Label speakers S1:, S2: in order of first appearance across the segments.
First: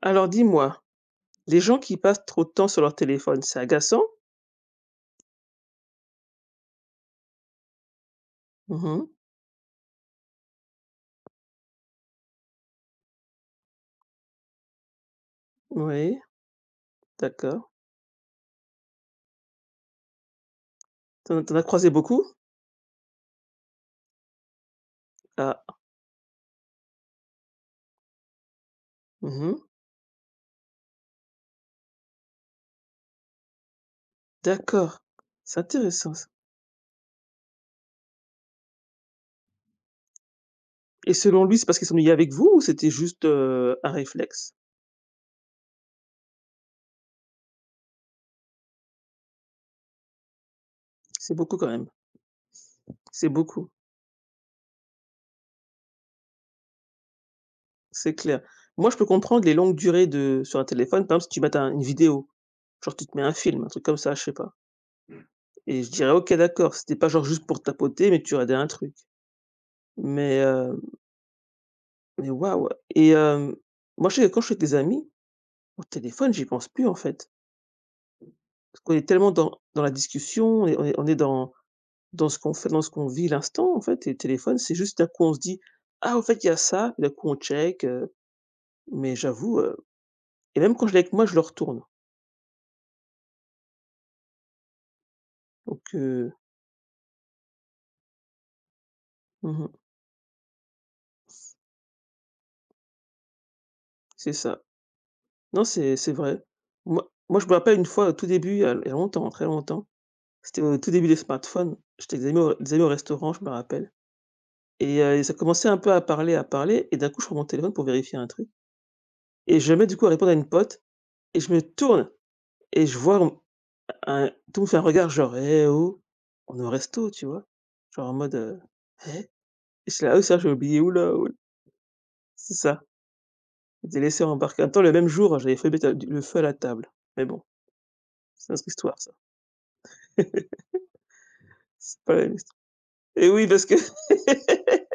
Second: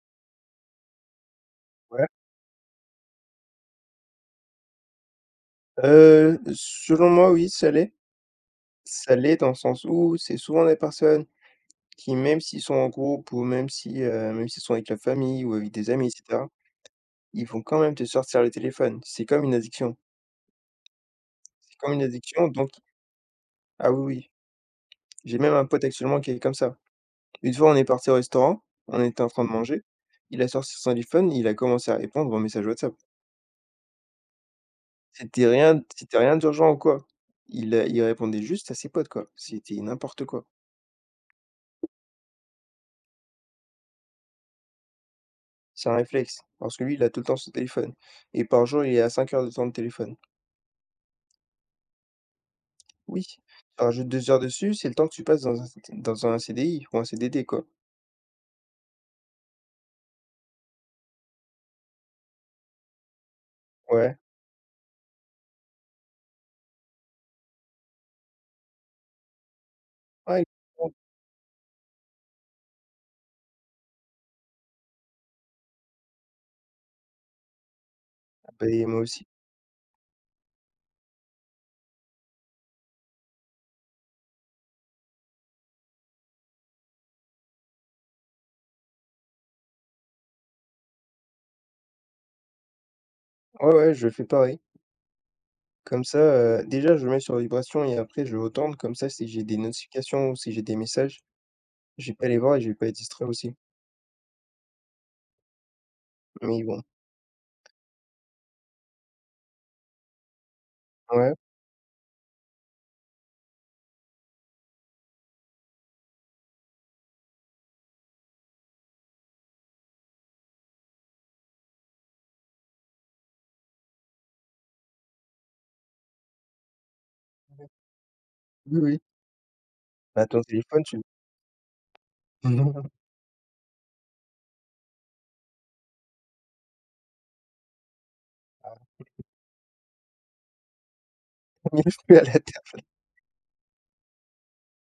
S1: Alors dis-moi, les gens qui
S2: Ouais.
S1: passent trop de temps sur leur téléphone, c'est agaçant?
S2: Selon moi, oui, ça l'est.
S1: Mmh.
S2: Ça l'est dans le sens où c'est souvent des personnes qui, même s'ils sont en groupe ou même si, même s'ils sont avec la famille ou avec des amis et
S1: Oui,
S2: cetera, ils vont
S1: d'accord.
S2: quand même te sortir le téléphone. C'est comme une addiction.
S1: T'en en as
S2: C'est
S1: croisé
S2: comme une
S1: beaucoup?
S2: addiction donc ah oui, oui, j'ai même
S1: Ah,
S2: un pote actuellement qui est comme ça. Une fois, on est parti au restaurant, on était en train de
S1: mmh.
S2: manger, il a sorti son téléphone, il a commencé à répondre aux messages WhatsApp.
S1: D'accord.
S2: C'était
S1: C'est
S2: rien
S1: intéressant
S2: c'était
S1: ça,
S2: rien d'urgent ou quoi. Il répondait juste à ses potes, quoi. C'était n'importe quoi.
S1: et selon lui, c'est parce qu'ils s'ennuyaient avec vous ou c'était juste, un réflexe?
S2: C'est un réflexe, parce que lui, il a tout le temps son téléphone et par jour, il est à 5 heures de temps de téléphone.
S1: C'est beaucoup quand même.
S2: Oui,
S1: C'est
S2: tu
S1: beaucoup,
S2: rajoutes 2 heures dessus, c'est le temps que tu passes dans un CDI ou un CDD, quoi.
S1: c'est clair. Moi, je peux comprendre les longues durées de sur un téléphone, par exemple, si tu mets une vidéo, genre tu te mets un film, un truc comme ça,
S2: Ouais,
S1: je sais pas, et je dirais: «OK, d'accord», c'était pas genre juste pour tapoter, mais tu regardais un truc, mais
S2: ouais,
S1: mais waouh! Et moi, je sais que quand je suis avec des amis, au téléphone, j'y pense plus, en fait. Parce
S2: beh,
S1: qu'on
S2: moi
S1: est
S2: aussi.
S1: tellement dans la discussion, on est dans ce qu'on fait, dans ce qu'on vit l'instant, en fait, et le téléphone, c'est juste d'un coup, on se dit: «Ah, au fait, il y a ça», d'un coup, on check, mais j'avoue, et même quand je l'ai avec moi, je le retourne.
S2: Ouais, ouais, je fais pareil.
S1: Donc
S2: Comme ça, déjà, je le mets sur vibration et après je retourne comme ça, si j'ai
S1: mmh
S2: des
S1: mh,
S2: notifications ou si j'ai des messages, je vais pas les voir et je vais pas être distrait aussi.
S1: c'est ça. Non, c'est vrai.
S2: Mais bon.
S1: Moi, je me rappelle une fois, au tout début, il y a longtemps, très longtemps, c'était au tout début des
S2: Ouais,
S1: smartphones, j'étais avec des amis au restaurant, je me rappelle. Et ça commençait un peu à parler, à parler, et d'un coup, je prends mon téléphone pour vérifier un truc, et je mets du coup à répondre à une pote, et je me tourne, et je vois on un tout me fait un regard genre: «Eh oh!» On est au resto, tu vois? Genre en mode,
S2: oui, oui.
S1: «Hein?» Et j'étais là: «Ah
S2: Bah,
S1: ça
S2: ton
S1: j'ai oublié,
S2: téléphone,
S1: ouh
S2: tu
S1: là, ouh. C'est ça,
S2: non,
S1: je laissé embarquer. En même temps, le même jour, j'avais fait mettre, le feu à la table. Mais bon, c'est une autre histoire ça.
S2: il
S1: C'est
S2: est
S1: pas
S2: plus
S1: la
S2: à la
S1: même histo,
S2: table.
S1: et oui, parce que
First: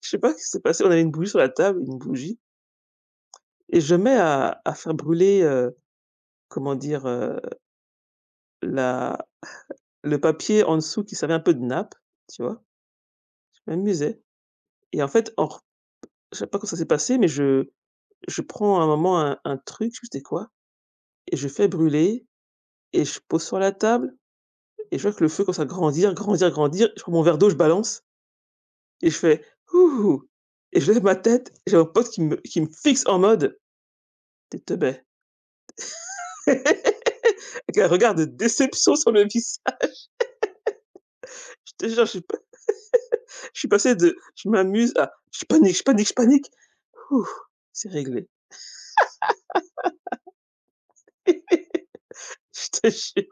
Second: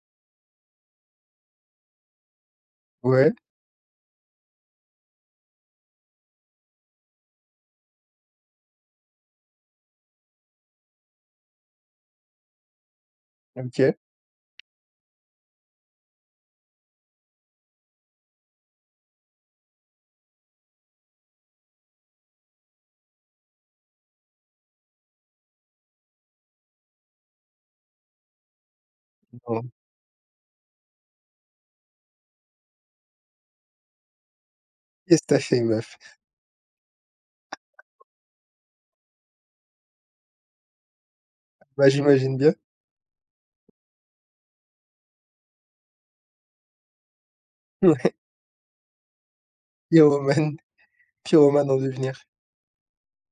S1: je sais pas ce qui s'est passé, on avait une bougie sur la table, une bougie,
S2: Ouais,
S1: et je mets à faire brûler, comment dire? La, le papier en dessous qui servait un peu de nappe, tu vois? Je
S2: OK.
S1: m'amusais, et en fait, en r je sais pas comment ça s'est passé, mais je prends à un moment un truc, je sais quoi, et je fais brûler, et je pose sur la table, et je vois que le feu commence à grandir, grandir, grandir. Je prends mon verre d'eau, je balance, et je fais:
S2: Bon,
S1: «Houhou», et je lève ma tête, et j'ai mon pote qui me fixe en mode: t'es es teubé»
S2: qu'est-ce que t'as fait meuf?
S1: avec un regard de déception sur le visage. Je te
S2: Bah,
S1: jure, je suis
S2: j'imagine
S1: pas
S2: bien.
S1: je suis passé de: «Je m'amuse» à: «Je panique, je panique, je panique». Ouh, c'est
S2: Ouais,
S1: réglé.
S2: pyromane. Pyromane en devenir
S1: Je te jure.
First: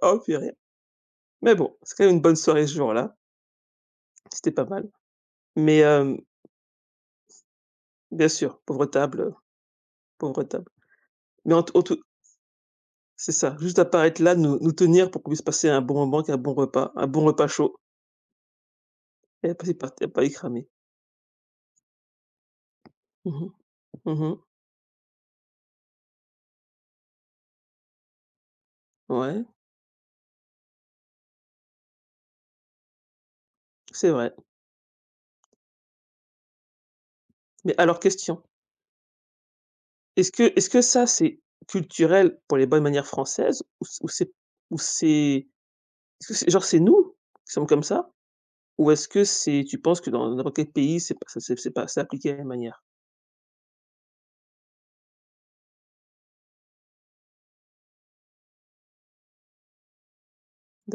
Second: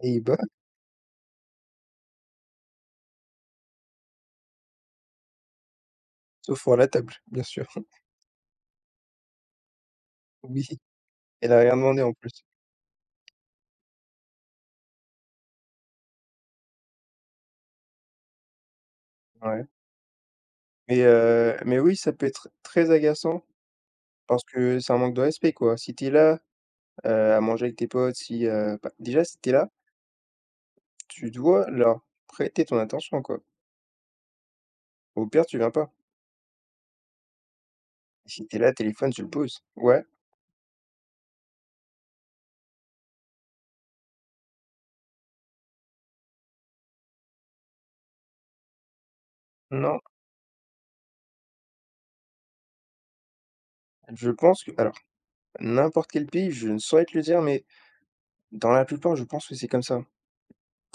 S2: et
S1: Oh
S2: il bat
S1: purée. Mais bon, c'est quand même une bonne soirée ce jour-là. C'était pas mal. Mais,
S2: sauf pour la table, bien sûr.
S1: bien sûr, pauvre table, pauvre
S2: Oui,
S1: table.
S2: elle
S1: Mais
S2: a rien
S1: en tout,
S2: demandé en plus.
S1: c'est ça, juste apparaître là, nous nous tenir pour qu'on puisse passer un bon moment, qu'un bon repas chaud, et
S2: Ouais,
S1: passer par terre, pas y cramer.
S2: mais oui, ça peut être très agaçant
S1: Mmh. Mmh.
S2: parce que c'est un manque de respect, quoi. Si t'es là, à manger avec tes potes, si, bah, déjà, si
S1: Ouais,
S2: t'es là, tu dois leur prêter ton attention, quoi.
S1: c'est vrai.
S2: Au pire, tu viens pas.
S1: Mais alors question,
S2: Si t'es là, téléphone, tu le poses. Ouais,
S1: est-ce que ça, c'est culturel pour les bonnes manières françaises, ou c'est, est-ce que c'est genre c'est nous qui sommes comme ça? Ou est-ce que c'est, tu
S2: non,
S1: penses que dans n'importe quel pays, c'est pas c'est appliqué de la même manière?
S2: je pense que alors, n'importe quel pays, je ne saurais te le dire, mais dans la plupart, je pense que c'est comme ça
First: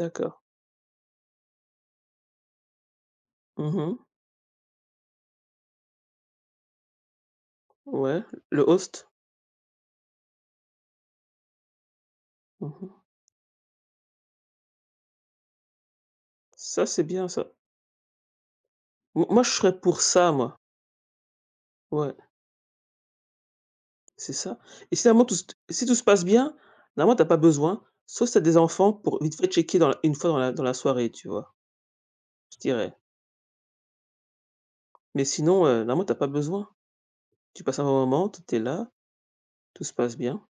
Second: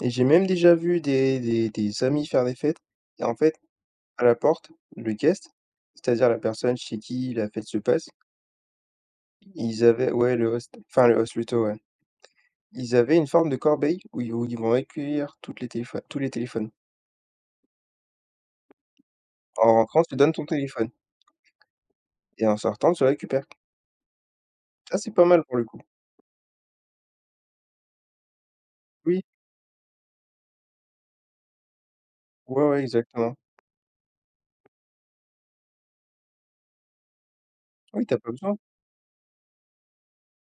S2: et j'ai même déjà vu des amis faire des fêtes et en fait
S1: Mmh mh.
S2: à la porte, le guest, c'est-à-dire la personne chez qui la fête se passe,
S1: Ouais, le host.
S2: ils avaient ouais, le host, enfin le host plutôt, ouais.
S1: Mmh mh.
S2: Ils avaient une forme de corbeille où ils vont recueillir toutes les téléphones tous les téléphones.
S1: Ça, c'est bien ça. Mo Moi, je
S2: En
S1: serais pour
S2: rentrant, tu
S1: ça,
S2: donnes ton
S1: moi.
S2: téléphone
S1: Ouais,
S2: et en sortant, tu le récupères.
S1: c'est ça, et
S2: Ça,
S1: si
S2: c'est
S1: vraiment
S2: pas
S1: tout
S2: mal
S1: se
S2: pour le coup.
S1: si tout se passe bien, normalement, tu as pas besoin, sauf si tu as des enfants pour
S2: Oui,
S1: vite fait checker dans la une fois dans la soirée, tu vois? Je
S2: ouais, ouais,
S1: dirais.
S2: exactement.
S1: Mais sinon, normalement, tu as pas besoin. Tu passes un bon
S2: Oui, t'as
S1: moment,
S2: pas
S1: tout
S2: besoin.
S1: est là, tout se passe bien,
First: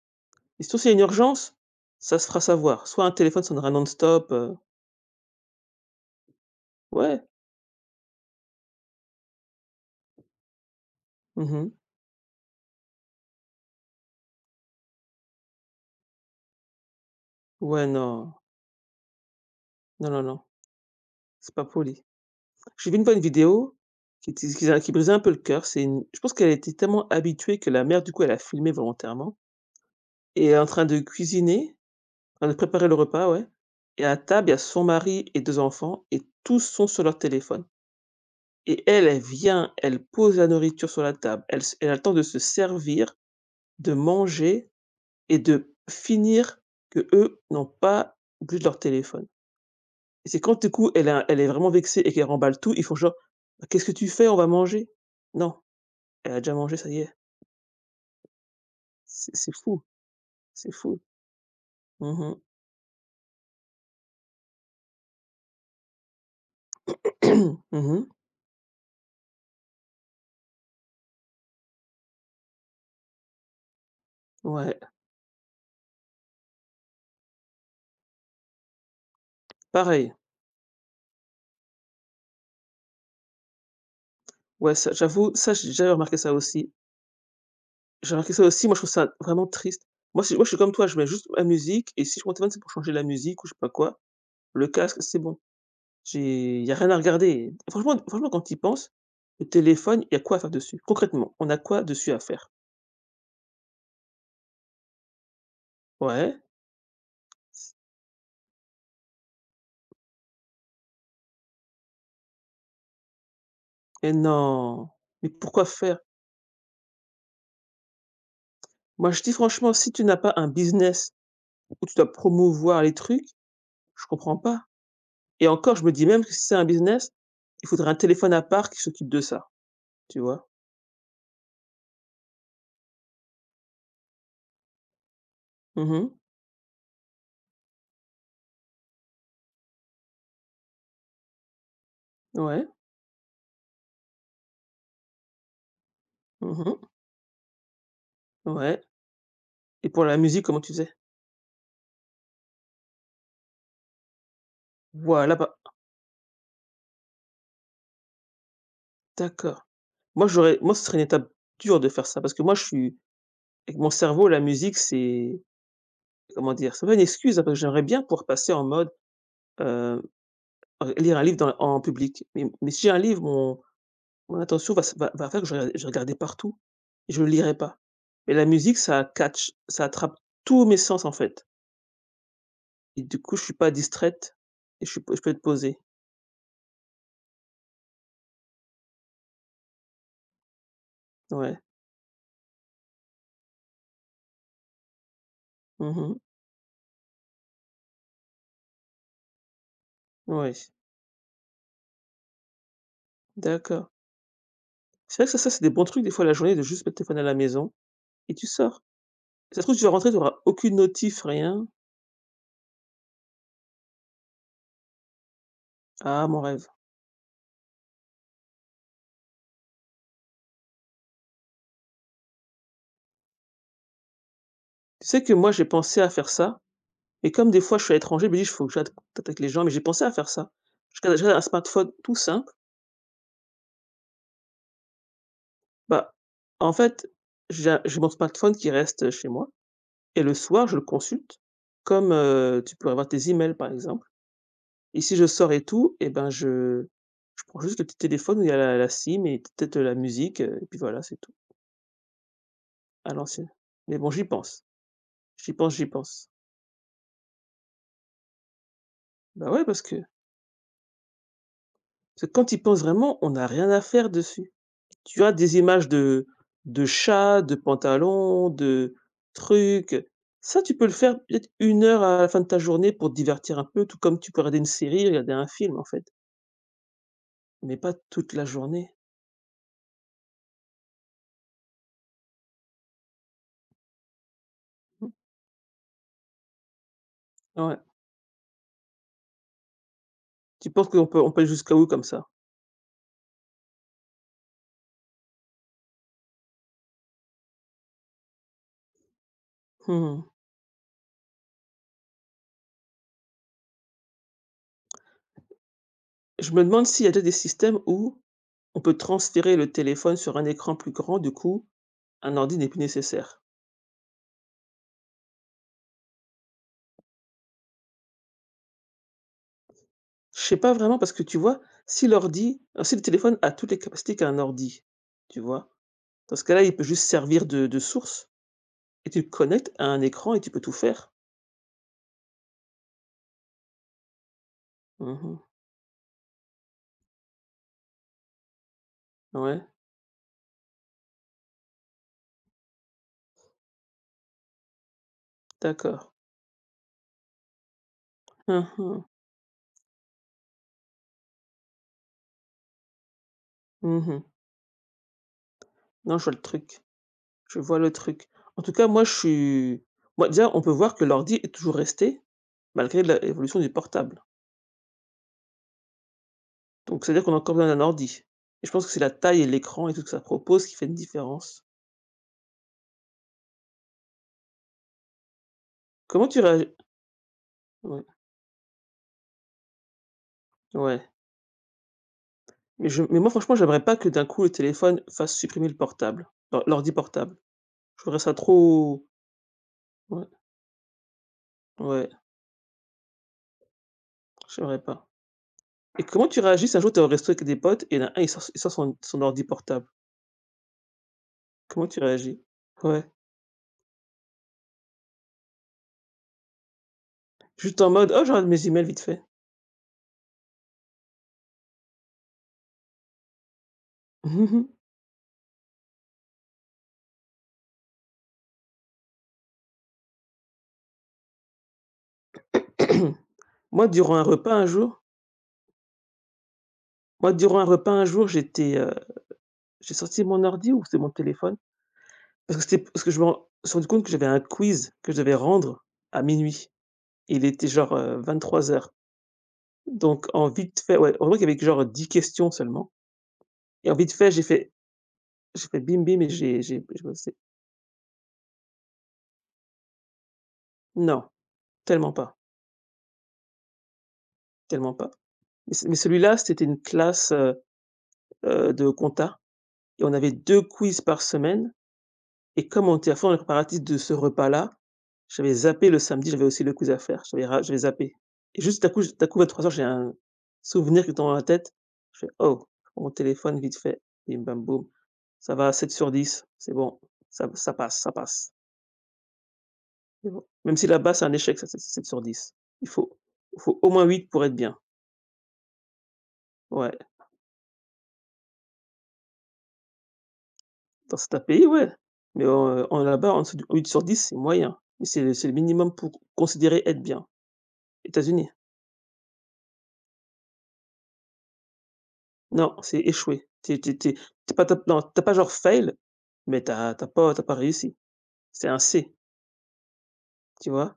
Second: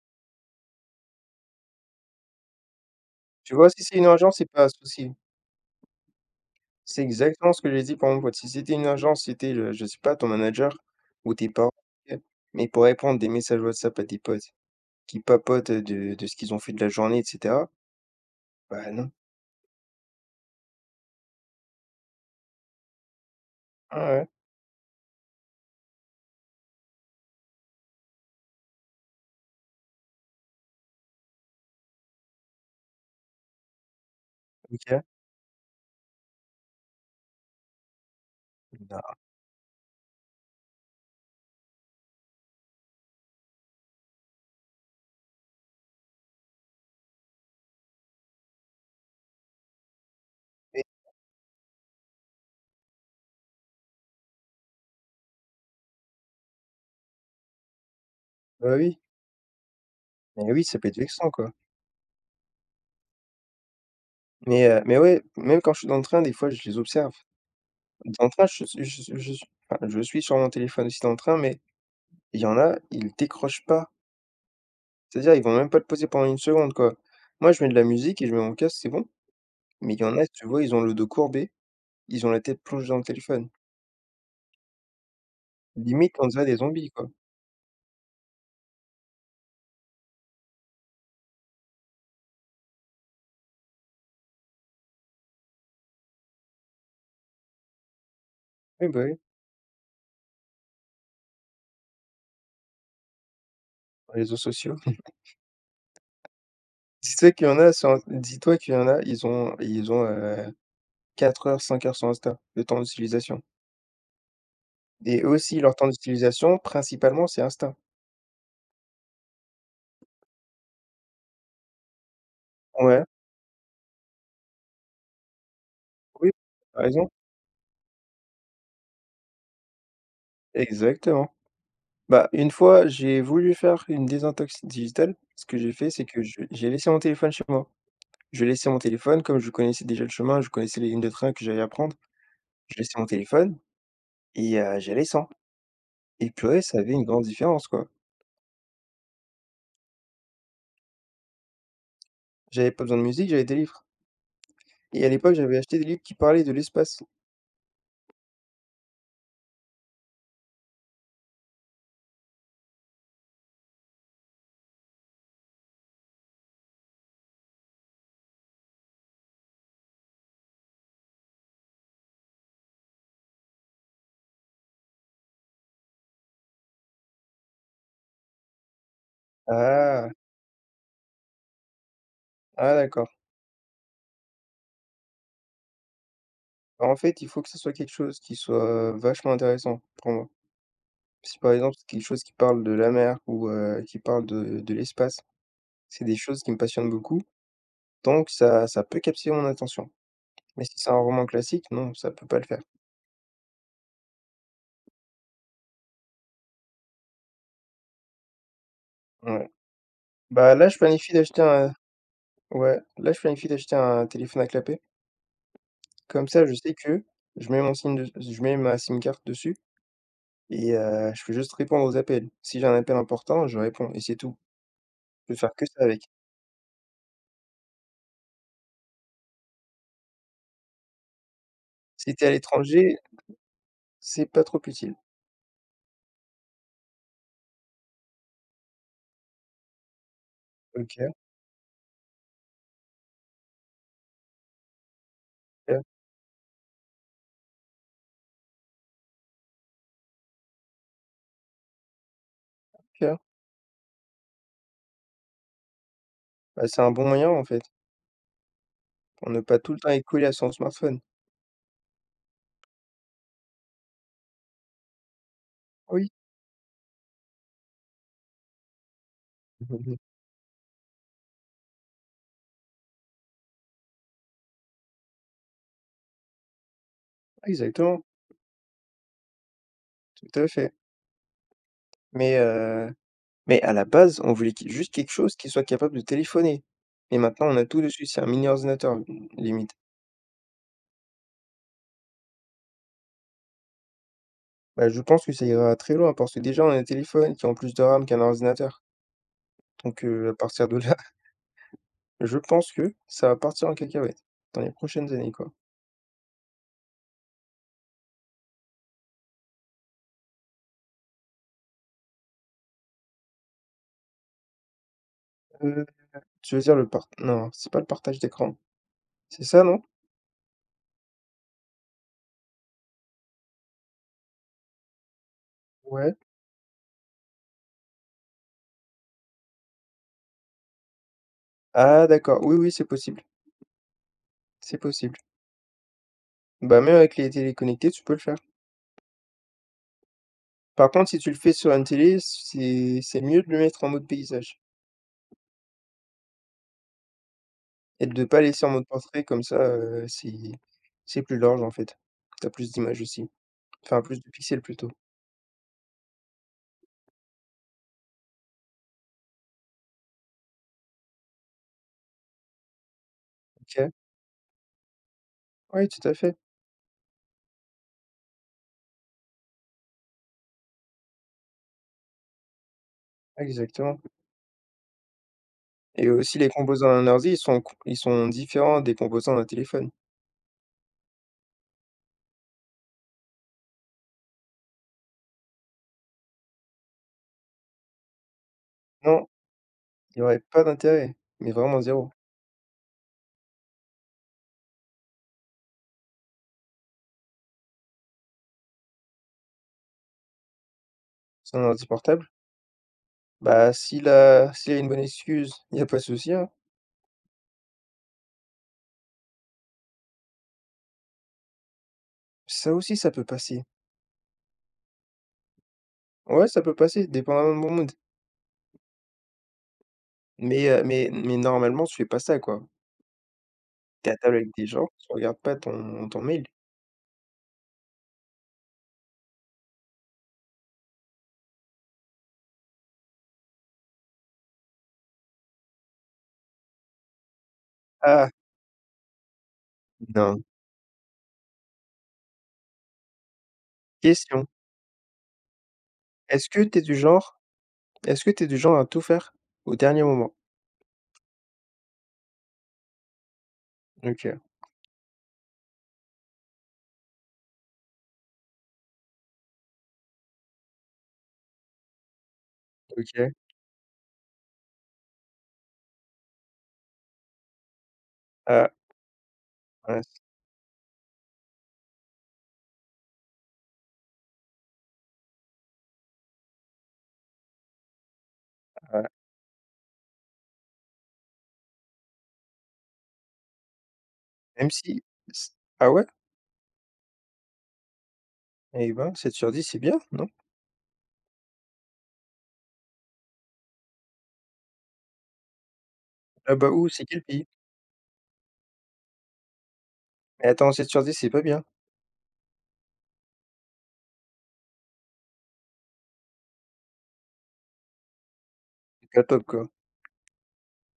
S1: et surtout s'il y a une urgence, ça se fera savoir. Soit un téléphone
S2: Tu
S1: sonnera
S2: vois, si c'est une
S1: non-stop,
S2: urgence, c'est pas un souci. C'est
S1: ouais.
S2: exactement ce que j'ai dit pour mon pote. Si c'était une urgence, c'était, le je sais pas, ton manager ou tes
S1: Mmh mh.
S2: parents, ok, mais pour répondre des messages WhatsApp à tes potes qui papotent, de ce qu'ils ont fait de la journée et cetera.
S1: Ouais, non.
S2: Bah non.
S1: Non, non, non, c'est pas poli. J'ai vu une fois une vidéo
S2: Ah ouais,
S1: qui brisait un peu le cœur. C'est une, je pense qu'elle était tellement habituée que la mère, du coup, elle a filmé volontairement, et elle est en train de cuisiner, en train de préparer le repas, ouais, et à table, il y a son
S2: OK.
S1: mari et 2 enfants, et tous sont sur leur téléphone, et elle,
S2: Bah
S1: elle vient, elle pose la nourriture sur la table. Elle a le temps de se servir, de manger et de finir, que eux n'ont pas plus de leur téléphone, et c'est quand, du
S2: oui,
S1: coup, elle est vraiment vexée et qu'elle remballe tout, ils font genre: quest qu'est-ce que tu fais? On va manger». Non, elle a déjà mangé, ça y est.
S2: bah oui,
S1: C'est fou,
S2: mais oui,
S1: c'est
S2: ça peut être
S1: fou.
S2: vexant, quoi.
S1: Mmh
S2: Mais ouais, même quand je suis dans le train, des fois, je les observe.
S1: mh. Mmh mh.
S2: Dans le train, je suis je suis je suis enfin, je suis sur mon téléphone aussi dans le train, mais il y en a, ils décrochent pas.
S1: Ouais,
S2: C'est-à-dire, ils vont même pas le poser pendant une seconde, quoi. Moi, je mets de la musique et je mets mon casque, c'est bon, mais il y
S1: pareil.
S2: en a, tu vois, ils ont le dos courbé, ils ont la tête plongée dans le téléphone.
S1: Ouais, ça j'avoue, ça j'ai déjà
S2: Limite,
S1: remarqué
S2: on
S1: ça
S2: dirait des
S1: aussi.
S2: zombies, quoi.
S1: J'ai remarqué ça aussi, moi je trouve ça vraiment triste. Moi je suis comme toi, je mets juste la musique, et si je monte mon téléphone, c'est pour changer la musique ou je sais pas quoi. Le casque, c'est bon. J'ai Il y a rien à regarder. Franchement quand tu y
S2: Oui,
S1: penses,
S2: bah oui,
S1: le téléphone, il y a quoi à faire dessus? Concrètement, on a quoi dessus à faire?
S2: réseaux sociaux.
S1: Ouais,
S2: Dis-toi qu'il y en a, ils ont 4 heures, 5 heures sur Insta, le temps d'utilisation
S1: et non,
S2: et
S1: mais
S2: aussi
S1: pourquoi
S2: leur temps
S1: faire?
S2: d'utilisation principalement c'est Insta.
S1: Moi je dis franchement, si tu n'as pas un business où tu dois promouvoir les
S2: Ouais,
S1: trucs, je comprends pas. Et encore, je me dis même
S2: oui,
S1: que si c'est un
S2: tu as raison,
S1: business, il faudrait un téléphone à part qui s'occupe de ça, tu vois?
S2: exactement. Bah, une fois, j'ai voulu faire une désintox digitale. Ce que j'ai fait,
S1: Mmh
S2: c'est
S1: mh.
S2: que je j'ai laissé mon téléphone chez moi. Je laissais mon téléphone, comme je connaissais déjà le chemin, je connaissais les lignes de train que j'allais à prendre.
S1: Ouais.
S2: J'ai laissé mon téléphone et j'allais sans et
S1: Mmh
S2: purée, ça
S1: mh.
S2: avait une grande différence, quoi.
S1: Ouais, et pour la musique, comment tu faisais?
S2: J'avais pas besoin de musique, j'avais des livres et à l'époque,
S1: Voilà, bah
S2: j'avais acheté des livres qui parlaient de l'espace.
S1: d'accord. Moi, j'aurais moi, ce serait une étape dure de faire ça parce que moi, je suis avec mon cerveau, la musique, c'est comment dire? C'est pas une excuse, hein, parce que j'aimerais bien pouvoir passer en mode, heu, lire un livre dans en public, mais si j'ai un livre, mon attention va faire que je vais regarder partout, et je le lirai pas. Mais la musique, ça catch, ça
S2: Ah!
S1: attrape tous mes sens, en fait.
S2: Ah
S1: Et
S2: d'accord.
S1: du coup, je suis pas distraite, et je suis p je peux être posée.
S2: En fait, il faut que ce soit quelque chose qui soit, vachement intéressant pour moi. Si par
S1: Ouais.
S2: exemple, c'est quelque chose qui parle de la mer ou qui parle de l'espace,
S1: Mmh
S2: c'est des
S1: mh.
S2: choses qui me passionnent beaucoup, donc ça ça peut captiver mon attention. Mais
S1: Ouais.
S2: si c'est un roman classique, non, ça peut pas le faire.
S1: D'accord. C'est vrai que ça, c'est des bons trucs des fois la journée de juste mettre le téléphone à la maison et tu sors.
S2: Ouais.
S1: Ça se trouve, si tu vas rentrer, tu auras
S2: Bah là,
S1: aucune
S2: je planifie
S1: notif,
S2: d'acheter
S1: rien.
S2: un ouais, là, je planifie d'acheter un téléphone à clapet.
S1: Ah,
S2: Comme
S1: mon
S2: ça, je
S1: rêve.
S2: sais que je mets mon SIM de je mets ma SIM carte dessus et je peux juste répondre aux appels. Si j'ai un appel important, je réponds et c'est tout.
S1: Tu sais que
S2: Je peux
S1: moi,
S2: faire
S1: j'ai
S2: que ça
S1: pensé à
S2: avec.
S1: faire ça, mais comme des fois je suis à l'étranger, je me dis: «Il faut que j'arrête de contact avec les gens», mais j'ai pensé à faire ça. Je garde un smartphone tout
S2: Si tu es à
S1: simple.
S2: l'étranger, c'est pas trop utile.
S1: Bah, en fait, j'ai mon smartphone qui reste, chez moi, et le soir, je le
S2: OK,
S1: consulte comme, tu peux avoir tes emails, par exemple. Et si je sors et
S2: OK,
S1: tout, et ben, je prends juste le petit téléphone où il y a la SIM et peut-être, la musique, et puis voilà, c'est tout, à
S2: OK.
S1: l'ancienne. Mais bon, j'y pense, j'y pense, j'y pense.
S2: Bah, c'est un bon moyen, en fait, pour ne
S1: Bah,
S2: pas
S1: ouais,
S2: tout le temps être collé à son smartphone.
S1: parce que quand tu y penses vraiment, on n'a rien à faire dessus. Tu as des images
S2: Oui,
S1: de chats, de pantalons, de
S2: mmh
S1: trucs.
S2: mh.
S1: Ça, tu peux le faire peut-être une heure à la fin de ta journée pour te divertir un peu, tout comme tu peux regarder une série, regarder un film, en fait, mais pas
S2: Exactement,
S1: toute la journée.
S2: tout à fait. Mais heu, mais à la base, on voulait qu juste
S1: Mmh,
S2: quelque chose qui soit capable de téléphoner et maintenant on a
S1: ouais.
S2: tout dessus, c'est un mini ordinateur l limite.
S1: Tu penses qu'on peut aller jusqu'à où comme ça?
S2: Bah, je pense que ça ira très loin parce que déjà on a un téléphone qui ont plus de RAM qu'un ordinateur donc
S1: Mmh.
S2: à partir de là, je pense que ça va partir en cacahuète dans les prochaines années, quoi.
S1: Je me demande s'il y a déjà des systèmes où on peut transférer le téléphone sur un écran plus grand, du coup, un ordi n'est plus nécessaire.
S2: Heu, Tu veux dire le part non, c'est pas le partage d'écran. C'est ça, non?
S1: Je sais pas vraiment parce que tu vois, si l'ordi si le téléphone a toutes les capacités qu'un ordi, tu vois?
S2: Ouais.
S1: Dans ce cas-là, il peut juste servir de source, et tu le connectes à un écran et tu peux tout faire.
S2: Ah d'accord, oui, oui, c'est possible, c'est possible.
S1: Mmh.
S2: Bah, même avec les télés connectées, tu peux le faire.
S1: Ouais,
S2: Par contre, si tu le fais sur une télé, c'est mieux de le mettre en mode paysage
S1: d'accord.
S2: et de pas laisser
S1: Mmh
S2: en mode
S1: mh.
S2: portrait comme ça, c'est plus large, en fait. T'as plus d'images aussi, enfin plus
S1: Mmh.
S2: de pixels plutôt.
S1: Non, je vois le truc. Je vois le truc. En tout cas, moi, je suis moi, déjà, on peut voir que l'ordi est toujours resté malgré la évolution du
S2: OK.
S1: portable.
S2: Oui, tout à fait,
S1: Donc c'est-à-dire qu'on a encore besoin d'un ordi? Et je pense que c'est la taille et l'écran et tout ce que ça propose qui fait une différence.
S2: exactement et
S1: Comment
S2: aussi
S1: tu
S2: les
S1: réagis,
S2: composants d'un ordi, ils
S1: ouais,
S2: sont différents des composants d'un téléphone.
S1: ouais, mais je mais moi franchement j'aimerais pas que d'un coup le téléphone fasse supprimer le portable, l'ordi portable. Je trouverais ça trop,
S2: Non, il y
S1: ouais,
S2: aurait pas d'intérêt, mais vraiment
S1: ouais,
S2: zéro.
S1: j'aimerais pas. Et comment tu réagis si un jour tu es au resto avec des potes et il y en a un il sort son ordi portable?
S2: Sur un ordi
S1: Comment tu
S2: portable.
S1: réagis? Ouais,
S2: Bah, s'il a une bonne excuse, il y a pas de souci, hein.
S1: juste en mode: «Oh je regarde mes emails vite fait».
S2: Ça aussi, ça peut passer.
S1: Mhm.
S2: Ouais, ça peut passer, dépendamment de mon mood. Mais normalement, tu fais pas ça, quoi.
S1: Moi
S2: T'es
S1: durant
S2: à
S1: un
S2: table avec
S1: repas un
S2: des gens,
S1: jour
S2: tu regardes pas ton mail.
S1: Moi durant un repas un jour j'étais, j'ai sorti mon ordi ou c'est mon téléphone. Parce que je me ren suis rendu compte que j'avais un quiz que je devais rendre à minuit, et il était genre,
S2: Ah,
S1: 23:00, donc
S2: non.
S1: en vite fait, ouais, en gros, il y avait que genre 10 questions seulement, et en vite fait,
S2: Question,
S1: j'ai fait bim bim, et
S2: est-ce que t'es du
S1: j'ai bossé.
S2: genre est-ce que t'es du genre à tout faire au dernier moment?
S1: Non, tellement pas,
S2: OK,
S1: tellement pas. Mais ce mais celui-là, c'était une classe, de compta, et on avait 2 quiz par semaine. Et comme on était à fond
S2: OK.
S1: dans le préparatifs de ce repas-là, j'avais zappé le samedi, j'avais aussi le quiz à faire, j'avais zappé. Et
S2: Ah,
S1: juste d'un coup, trois heures, j'ai
S2: ouais,
S1: un souvenir qui tombe dans la tête. Je fais: «Oh!» mon téléphone vite fait, bim bam boum. Ça va à sept sur dix, c'est bon, ça passe, ça passe.
S2: ouais.
S1: C'est bon. Même si là-bas, c'est un échec, ça c'est 7/10. Il faut au moins 8 pour être
S2: Même
S1: bien.
S2: si s ah ouais?
S1: Ouais,
S2: Eh ben, 7/10 c'est bien, non?
S1: dans cet pays, ouais, mais en là-bas, en dessous de 8/10, c'est moyen. Mais c'est le minimum pour
S2: Ah bah,
S1: considérer
S2: où?
S1: être
S2: C'est quel
S1: bien.
S2: pays?
S1: États-Unis.
S2: Mais attends, 7/10 c'est pas bien.
S1: Non, c'est échoué. T'es pas tu non, tu pas genre fail, mais t'as pas réussi. C'est un
S2: C'est
S1: C,
S2: pas top, quoi.
S1: tu vois?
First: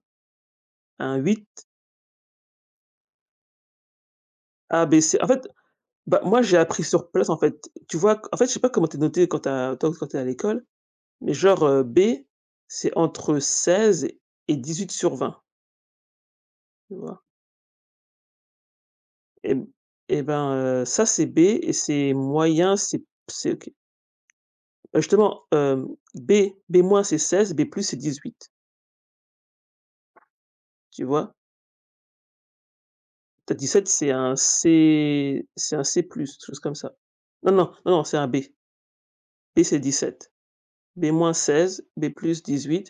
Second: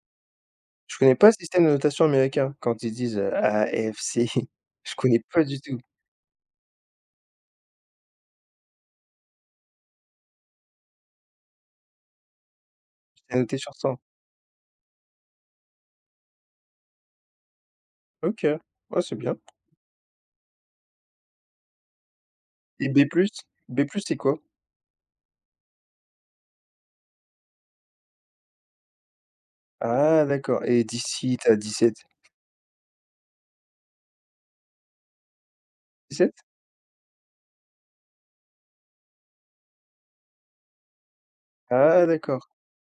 S2: Je connais
S1: Un
S2: pas le
S1: huit,
S2: système de notation américain, quand ils disent, AFC,
S1: A,
S2: je
S1: B, C.
S2: connais
S1: En
S2: pas
S1: fait,
S2: du tout.
S1: bah, moi, j'ai appris sur place, en fait. Tu vois? En fait, je sais pas comment t'es noté quand t'as toi, quand t'es à l'école, mais genre, B, c'est
S2: C'est
S1: entre
S2: noté sur 100.
S1: 16 et 18 sur vingt. Tu vois?
S2: OK, ouais, c'est bien
S1: Et et ben, ça, c'est B et c'est moyen,
S2: et B+?
S1: c'est OK.
S2: B+, c'est quoi?
S1: Bah, justement, B B- c'est 16, B+ c'est 18.
S2: Ah d'accord et
S1: Tu vois?
S2: d'ici, t'as 17.
S1: T'as 17 c'est un C, c'est un C+, quelque
S2: 17.
S1: chose comme ça. Non, non, non, non, c'est un B. B c'est 17, b moins 16,
S2: Ah
S1: b plus
S2: d'accord,
S1: 18.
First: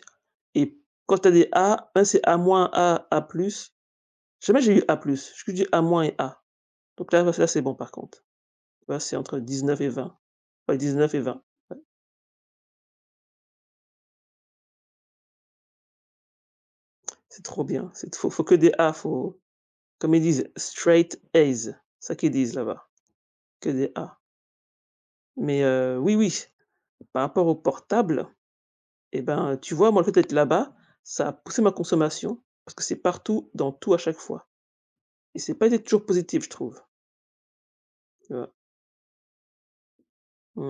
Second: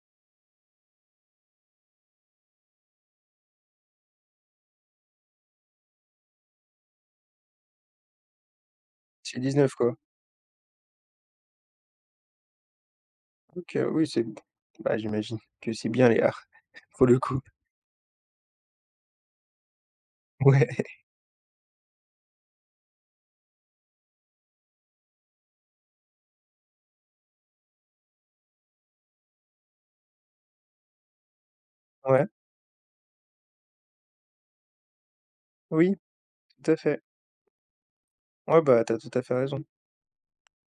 S1: Et quand t'as des A, un c'est A-, moins A, A+, plus. Jamais j'ai eu A+, j'ai que du A- moins et A. Donc là, là c'est bon par contre. Là, c'est
S2: c'est
S1: entre dix
S2: 19
S1: neuf et
S2: quoi.
S1: 20. Ouais, neuf et vingt, ouais.
S2: OK, oui, c'est bah, j'imagine que c'est bien les arts pour le coup.
S1: C'est trop bien, c'est faut que des A, faut comme ils disent
S2: Ouais,
S1: straight A's, c'est ça qu'ils disent là-bas, que des A. Mais oui, oui, par rapport au portable, et ben, tu vois, moi, le fait d'être là-bas, ça a poussé ma
S2: ouais,
S1: consommation parce que c'est partout, dans tout, à chaque fois, et c'est pas été
S2: oui,
S1: toujours positif, je
S2: tout à
S1: trouve,
S2: fait.
S1: tu vois?
S2: Ouais, bah, t'as tout à fait raison.
S1: Mmh.